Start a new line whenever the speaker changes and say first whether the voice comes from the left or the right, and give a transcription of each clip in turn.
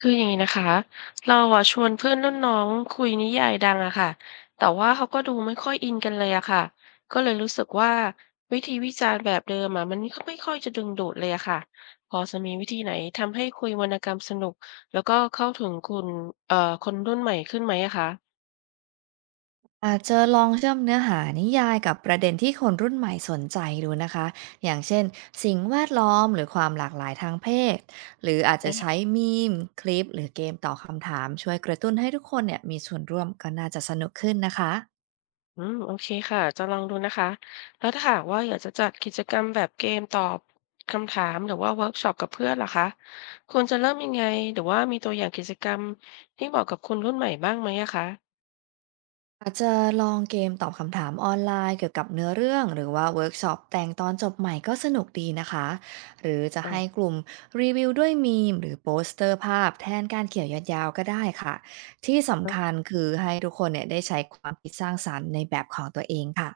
left: คืออย่างนี้นะคะเราอะชวนเพื่อนรุ่นน้องคุยนิยายดังอะค่ะแต่ว่าเขาก็ดูไม่ค่อยอินกันเลยอะค่ะก็เลยรู้สึกว่าวิธีวิจารณ์แบบเดิมอะมันก็ไม่ค่อยจะดึงดูดเลยอะค่ะพอจะมีวิธีไหนทำให้คุยวรรณกรรมสนุกแล้วก็เข้าถึงคุณคนรุ่นใหม่ขึ้นไหมอะคะ
right: อาจจะลองเชื่อมเนื้อหานิยายกับประเด็นที่คนรุ่นใหม่สนใจดูนะคะอย่างเช่นสิ่งแวดล้อมหรือความหลากหลายทางเพศหรืออาจจะใช้มีมคลิปหรือเกมต่อบคำถามช่วยกระตุ้นให้ทุกคนเนี่ยมีส่วนร่วมก็น่าจะสนุกขึ้นนะคะ
left: อืมโอเคค่ะจะลองดูนะคะแล้วถ้าหากว่าอยากจะจัดกิจกรรมแบบเกมตอบคำถามหรือว่าเวิร์กช็อปกับเพื่อนล่ะคะควรจะเริ่มยังไงหรือว่ามีตัวอย่างกิจกรรมที่เหมาะกับคนรุ่นใหม่บ้างไหมอะคะ
right: อาจจะลองเกมตอบคำถามออนไลน์เกี่ยวกับเนื้อเรื่องหรือว่าเวิร์กช็อปแต่งตอนจบใหม่ก็สนุกดีนะคะหรือจะ
left: อ๋อ
right: ให้กลุ่มรีวิวด้วยมีมหรือโปสเตอร์ภาพแทนการเขียนยาวๆก็ได้ค่ะที่
left: อื
right: สำคัญ
left: ม
right: คือให้ทุกคนเนี่ยได้ใช้ความคิดสร้างสรรค์ในแบบของตัวเองค่ะ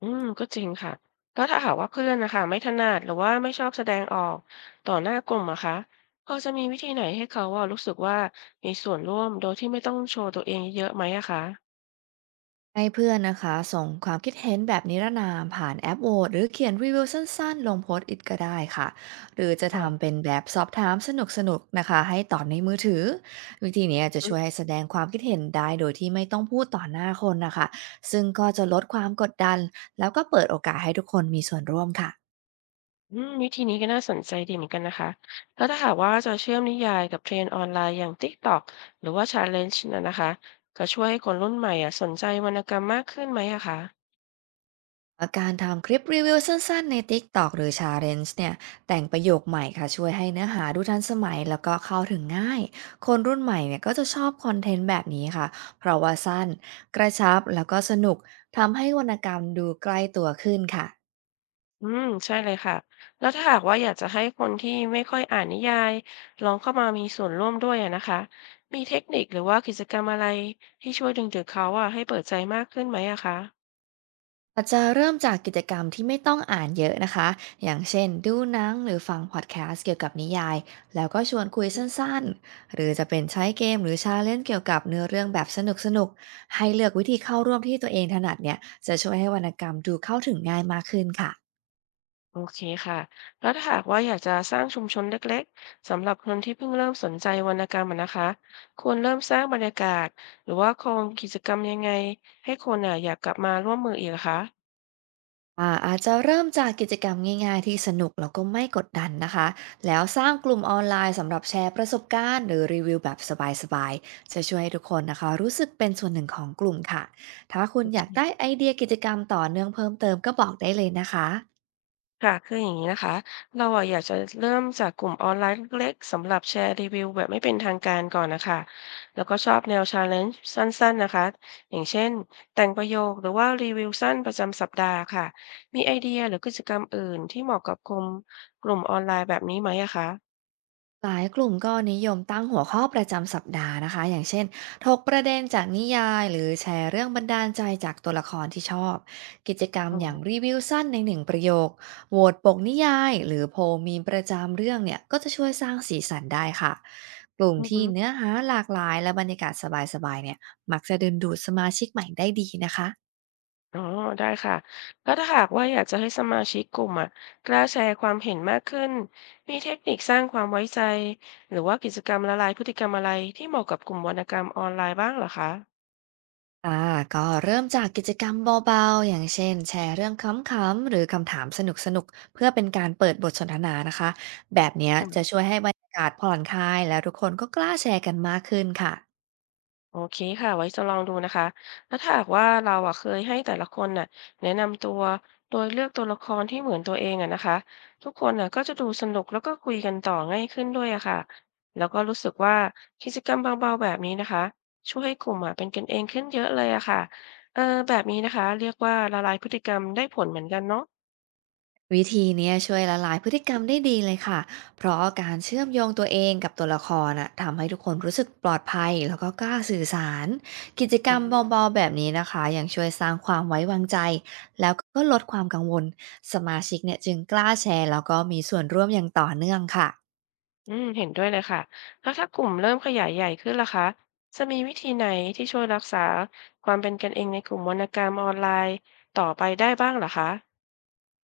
left: อืมก็จริงค่ะแล้วถ้าหากว่าเพื่อนนะคะไม่ถนัดหรือว่าไม่ชอบแสดงออกต่อหน้ากลุ่มอะคะพอจะมีวิธีไหนให้เขาว่ารู้สึกว่ามีส่วนร่วมโดยที่ไม่ต้องโชว์ตัวเองเยอะๆไหมอะคะ
right: ให้เพื่อนนะคะส่งความคิดเห็นแบบนิรนามผ่านแอปโหวตหรือเขียนรีวิวสั้นๆลงโพสต์อิทก็ได้ค่ะหรือจะทำ
left: ค่ะ
right: เป็นแบบสอบถามสนุกๆนะคะให้ตอบในมือถือวิธีเนี้ยจะช่วยให้แสดงความคิดเห็นได้โดยที่ไม่ต้องพูดต่อหน้าคนนะคะซึ่งก็จะลดความกดดันแล้วก็เปิดโอกาสให้ทุกคนมีส่วนร่วมค่ะ
left: อืมวิธีนี้ก็น่าสนใจดีเหมือนกันนะคะ แล้วถ้าหากว่าจะเชื่อมนิยายกับเทรนด์ออนไลน์อย่าง TikTok หรือว่า Challenge นจ์นะนะคะก็ช่วยให้คนรุ่นใหม่อ่ะสนใจวรรณกรรมมากขึ้นไหมอะคะ
right: การทำคลิปรีวิวสั้นๆใน TikTok หรือ Challenge เนี่ย แต่งประโยคใหม่ค่ะช่วยให้เนื้อหาดูทันสมัยแล้วก็เข้าถึงง่าย คนรุ่นใหม่เนี่ยก็จะชอบคอนเทนต์แบบนี้ค่ะ เพราะว่าสั้นกระชับแล้วก็สนุกทำให้วรรณกรรมดูใกล้ตัวขึ้นค่ะ
left: อืมใช่เลยค่ะ แล้วถ้าหากว่าอยากจะให้คนที่ไม่ค่อยอ่านนิยายลองเข้ามามีส่วนร่วมด้วยอะนะคะ มีเทคนิคหรือว่ากิจกรรมอะไรที่ช่วยดึงดูดเขาอ่ะให้เปิดใจมากขึ้นไหมอะคะ
right: อาจจะเริ่มจากกิจกรรมที่ไม่ต้องอ่านเยอะนะคะอย่างเช่นดูหนังหรือฟังพอดแคสต์เกี่ยวกับนิยาย แล้วก็ชวนคุยสั้นๆ หรือจะเป็นใช้เกมหรือชาเลนจ์เกี่ยวกับเนื้อเรื่องแบบสนุกๆ ให้เลือกวิธีเข้าร่วมที่ตัวเองถนัดเนี่ยจะช่วยให้วรรณกรรมดูเข้าถึงง่ายมากขึ้นค่ะ
left: โอเคค่ะ แล้วถ้าหากว่าอยากจะสร้างชุมชนเล็กๆ สำหรับคนที่เพิ่งเริ่มสนใจวรรณกรรมอะนะคะ ควรเริ่มสร้างบรรยากาศหรือว่าโครงกิจกรรมยังไงให้คนอ่ะอยากกลับมาร่วมมืออีกอะคะ
right: อาจจะเริ่มจากกิจกรรมง่ายๆที่สนุกแล้วก็ไม่กดดันนะคะ แล้วสร้างกลุ่มออนไลน์สำหรับแชร์ประสบการณ์หรือรีวิวแบบสบายๆ จะช่วยให้ทุกคนนะคะรู้สึกเป็นส่วนหนึ่งของกลุ่มค่ะ ถ้าคุณ
left: โอ
right: อ
left: เค
right: ยากได้ไอเดียกิจกรรมต่อเนื่องเพิ่มเติมก็บอกได้เลยนะคะ
left: ค่ะ คืออย่างนี้นะคะ เราอะอยากจะเริ่มจากกลุ่มออนไลน์เล็กๆสำหรับแชร์รีวิวแบบไม่เป็นทางการก่อนนะคะ แล้วก็ชอบแนวชาเลนจ์สั้นๆนะคะอย่างเช่นแต่งประโยคหรือว่ารีวิวสั้นประจำสัปดาห์ค่ะ มีไอเดียหรือกิจกรรมอื่นที่เหมาะกับกลุ่มออนไลน์แบบนี้ไหมอะคะ
right: หลายกลุ่มก็นิยมตั้งหัวข้อประจำสัปดาห์นะคะอย่างเช่นถกประเด็นจากนิยายหรือแชร์เรื่องบันดาลใจจากตัวละครที่ชอบ กิจกรรม
left: อ๋อ
right: อย่างรีวิวสั้นในหนึ่งประโยคโหวตปกนิยายหรือโพลมีมประจำเรื่องเนี่ยก็จะช่วยสร้างสีสันได้ค่ะ กลุ่ม
left: อือ
right: ที่
left: ฮึ
right: เนื้อหาหลากหลายและบรรยากาศสบายๆเนี่ยมักจะดึงดูดสมาชิกใหม่ได้ดีนะคะ
left: อ๋อได้ค่ะแล้วถ้าหากว่าอยากจะให้สมาชิกกลุ่มอะกล้าแชร์ความเห็นมากขึ้นมีเทคนิคสร้างความไว้ใจหรือว่ากิจกรรมละลายพฤติกรรมอะไรที่เหมาะกับกลุ่มวรรณกรรมออนไลน์บ้างเหรอคะ
right: อ่าก็เริ่มจากกิจกรรมเบาๆ อย่างเช่นแชร์เรื่องขำๆ หรือคำถามสนุกๆ เพื่อเป็นการเปิดบทสนทนานะคะแบบเนี้ยจะช่วยให้บรรยากาศผ่อนคลายแล้วทุกคนก็กล้าแชร์กันมากขึ้นค่ะ
left: โอเคค่ะไว้จะลองดูนะคะแล้วถ้าหากว่าเราอะเคยให้แต่ละคนน่ะแนะนำตัวโดยเลือกตัวละครที่เหมือนตัวเองอะนะคะทุกคนน่ะก็จะดูสนุกแล้วก็คุยกันต่อง่ายขึ้นด้วยอะค่ะแล้วก็รู้สึกว่ากิจกรรมเบาๆแบบนี้นะคะช่วยให้กลุ่มอะเป็นกันเองขึ้นเยอะเลยอะค่ะเออแบบนี้นะคะเรียกว่าละลายพฤติกรรมได้ผลเหมือนกันเนาะ
right: วิธีเนี้ยช่วยละลายพฤติกรรมได้ดีเลยค่ะ เพราะการเชื่อมโยงตัวเองกับตัวละครน่ะทำให้ทุกคนรู้สึกปลอดภัยแล้วก็กล้าสื่อสารกิจกรรมเบาๆแบบนี้นะคะยังช่วยสร้างความไว้วางใจแล้วก็ลดความกังวลสมาชิกเนี่ยจึงกล้าแชร์แล้วก็มีส่วนร่วมอย่างต่อเนื่องค่ะ
left: อืมเห็นด้วยเลยค่ะแล้วถ้ากลุ่มเริ่มขยายใหญ่ขึ้นล่ะคะจะมีวิธีไหนที่ช่วยรักษาความเป็นกันเองในกลุ่มวรรณกรรมออนไลน์ต่อไปได้บ้างเหรอคะ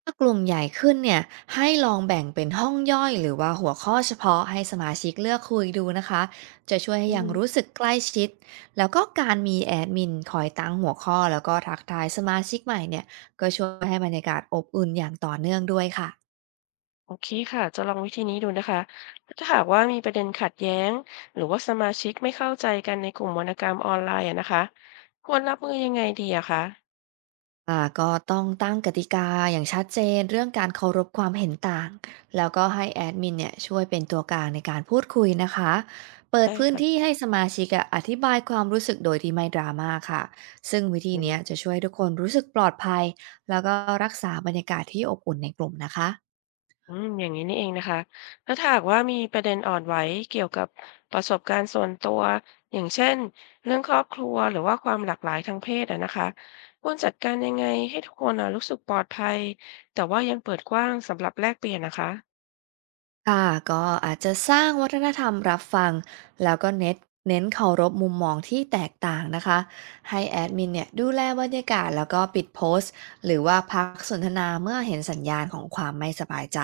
right: ถ้ากลุ่มใหญ่ขึ้นเนี่ยให้ลองแบ่งเป็นห้องย่อยหรือว่าหัวข้อเฉพาะให้สมาชิกเลือกคุยดูนะคะจะช่วยให้
left: อื
right: ยั
left: ม
right: งรู้สึกใกล้ชิดแล้วก็การมีแอดมินคอยตั้งหัวข้อแล้วก็ทักทายสมาชิกใหม่เนี่ยก็ช่วยให้บรรยากาศอบอุ่นอย่างต่อเนื่องด้วยค่ะ
left: โอเคค่ะจะลองวิธีนี้ดูนะคะถ้าหากว่ามีประเด็นขัดแย้งหรือว่าสมาชิกไม่เข้าใจกันในกลุ่มวรรณกรรมออนไลน์อะนะคะควรรับมือยังไงดีอะคะ
right: ก็ต้องตั้งกติกาอย่างชัดเจนเรื่องการเคารพความเห็นต่างแล้วก็ให้แอดมินเนี่ยช่วยเป็นตัวกลางในการพูดคุยนะคะเปิด
left: ได้
right: พื้นที่
left: ค่ะ
right: ให้สมาชิกอะอธิบายความรู้สึกโดยที่ไม่ดราม่าค่ะซึ่งวิธีเนี้ยจะช่วยให้ทุกคนรู้สึกปลอดภัยแล้วก็รักษาบรรยากาศที่อบอุ่นในกลุ่มนะคะ
left: อืมอย่างนี้นี่เองนะคะแล้วถ้าหากว่ามีประเด็นอ่อนไหวเกี่ยวกับประสบการณ์ส่วนตัวอย่างเช่นเรื่องครอบครัวหรือว่าความหลากหลายทางเพศอะนะคะควรจัดการยังไงให้ทุกคนอะรู้สึกปลอดภัยแต่ว่ายังเปิดกว้างสำหรับแลกเปลี่ยนนะคะ
right: ค่ะก็อาจจะสร้างวัฒนธรรมรับฟังแล้วก็เน้นเคารพมุมมองที่แตกต่างนะคะให้แอดมินเนี่ยดูแลบรรยากาศแล้วก็ปิดโพสต์หรือว่าพักสนทนาเมื่อเห็นสัญญาณของความไม่สบายใจ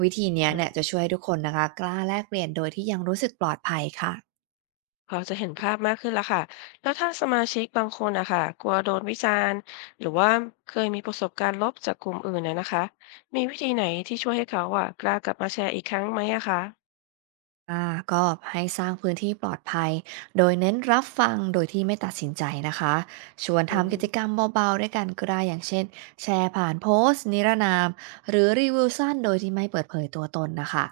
right: วิธีเนี้ย
left: อ่
right: เนี่ย
left: า
right: จะช่วยให้ทุกคนนะคะกล้าแลกเปลี่ยนโดยที่ยังรู้สึกปลอดภัยค่ะ
left: พอจะเห็นภาพมากขึ้นแล้วค่ะแล้วถ้าสมาชิกบางคนอะค่ะกลัวโดนวิจารณ์หรือว่าเคยมีประสบการณ์ลบจากกลุ่มอื่นนะนะคะมีวิธีไหนที่ช่วยให้เขาอะกล้ากลับมาแชร์อีกครั้งไหมอะคะ
right: อ่าก็ให้สร้างพื้นที่ปลอดภัยโดยเน้นรับฟังโดยที่ไม่ตัดสินใจนะคะชวน
left: อื
right: ทำกิจ
left: ม
right: กรรมเบาๆด้วยกันก็ได้อย่างเช่นแชร์ผ่านโพสต์นิรนามหรือรีวิวสั้นโดยที่ไม่เปิดเผยตัวตนนะคะ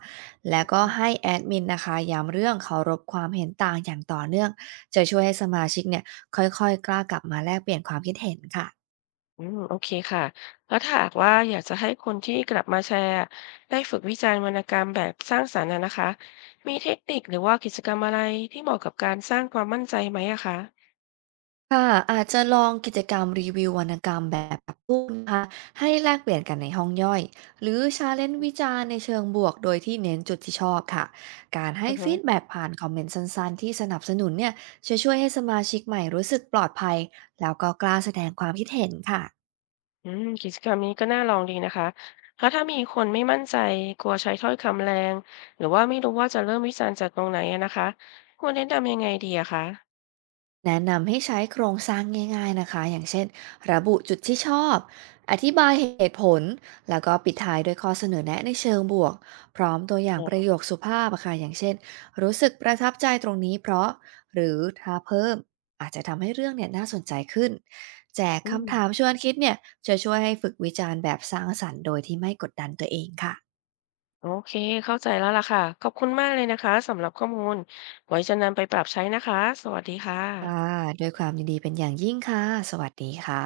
right: และ
left: โอเค
right: ก็ให้แอดมินนะคะย้ำเรื่องเคารพความเห็นต่างอย่างต่อเนื่องจะช่วยให้สมาชิกเนี่ยค่อยๆกล้ากลับมาแลกเปลี่ยนความคิดเห็นค่ะ
left: อืมโอเคค่ะแล้วถ้าหากว่าอยากจะให้คนที่กลับมาแชร์ได้ฝึกวิจารณ์วรรณกรรมแบบสร้างสรรค์อะนะคะมีเทคนิคหรือว่ากิจกรรมอะไรที่เหมาะกับการสร้างความมั่นใจไหมอะคะ
right: ค่ะอาจจะลองกิจกรรมรีวิววรรณกรรมแบบปรับปรุงนะคะให้แลกเปลี่ยนกันในห้องย่อยหรือชาเลนจ์วิจารณ์ในเชิงบวกโดยที่เน้นจุดที่ชอบค่ะการให้
left: อือฮึ
right: ฟีดแบ็กผ่านคอมเมนต์สั้นๆที่สนับสนุนเนี่ยจะช่วยให้สมาชิกใหม่รู้สึกปลอดภัยแล้วก็กล้าแสดงความคิดเห็นค่ะ
left: อืมกิจกรรมนี้ก็น่าลองดีนะคะแล้วถ้ามีคนไม่มั่นใจกลัวใช้ถ้อยคำแรงหรือว่าไม่รู้ว่าจะเริ่มวิจารณ์จากตรงไหนอะนะคะควรแนะนำยังไงดีอะคะ
right: แนะนำให้ใช้โครงสร้างง่ายๆนะคะ อย่างเช่นระบุจุดที่ชอบ อธิบายเหตุผล แล้วก็ปิดท้ายด้วยข้อเสนอแนะในเชิงบวก พร้อมตัวอย่าง
left: อ๋
right: ประ
left: อ
right: โยคสุภาพอะค่ะอย่างเช่นรู้สึกประทับใจตรงนี้เพราะ หรือถ้าเพิ่มอาจจะทำให้เรื่องเนี่ยน่าสนใจขึ้นแจก
left: อื
right: คำถาม
left: ม
right: ชวนคิดเนี่ยจะช่วยให้ฝึกวิจารณ์แบบสร้างสรรค์โดยที่ไม่กดดันตัวเองค่ะ
left: โอเคเข้าใจแล้วล่ะค่ะขอบคุณมากเลยนะคะสำหรับข้อมูลไว้จะนำไปปรับใช้นะคะสวัสดีค่
right: ค่ะ
left: ะ
right: ด้วยความยินดีเป็นอย่างยิ่งค่ะสวัสดีค่ะ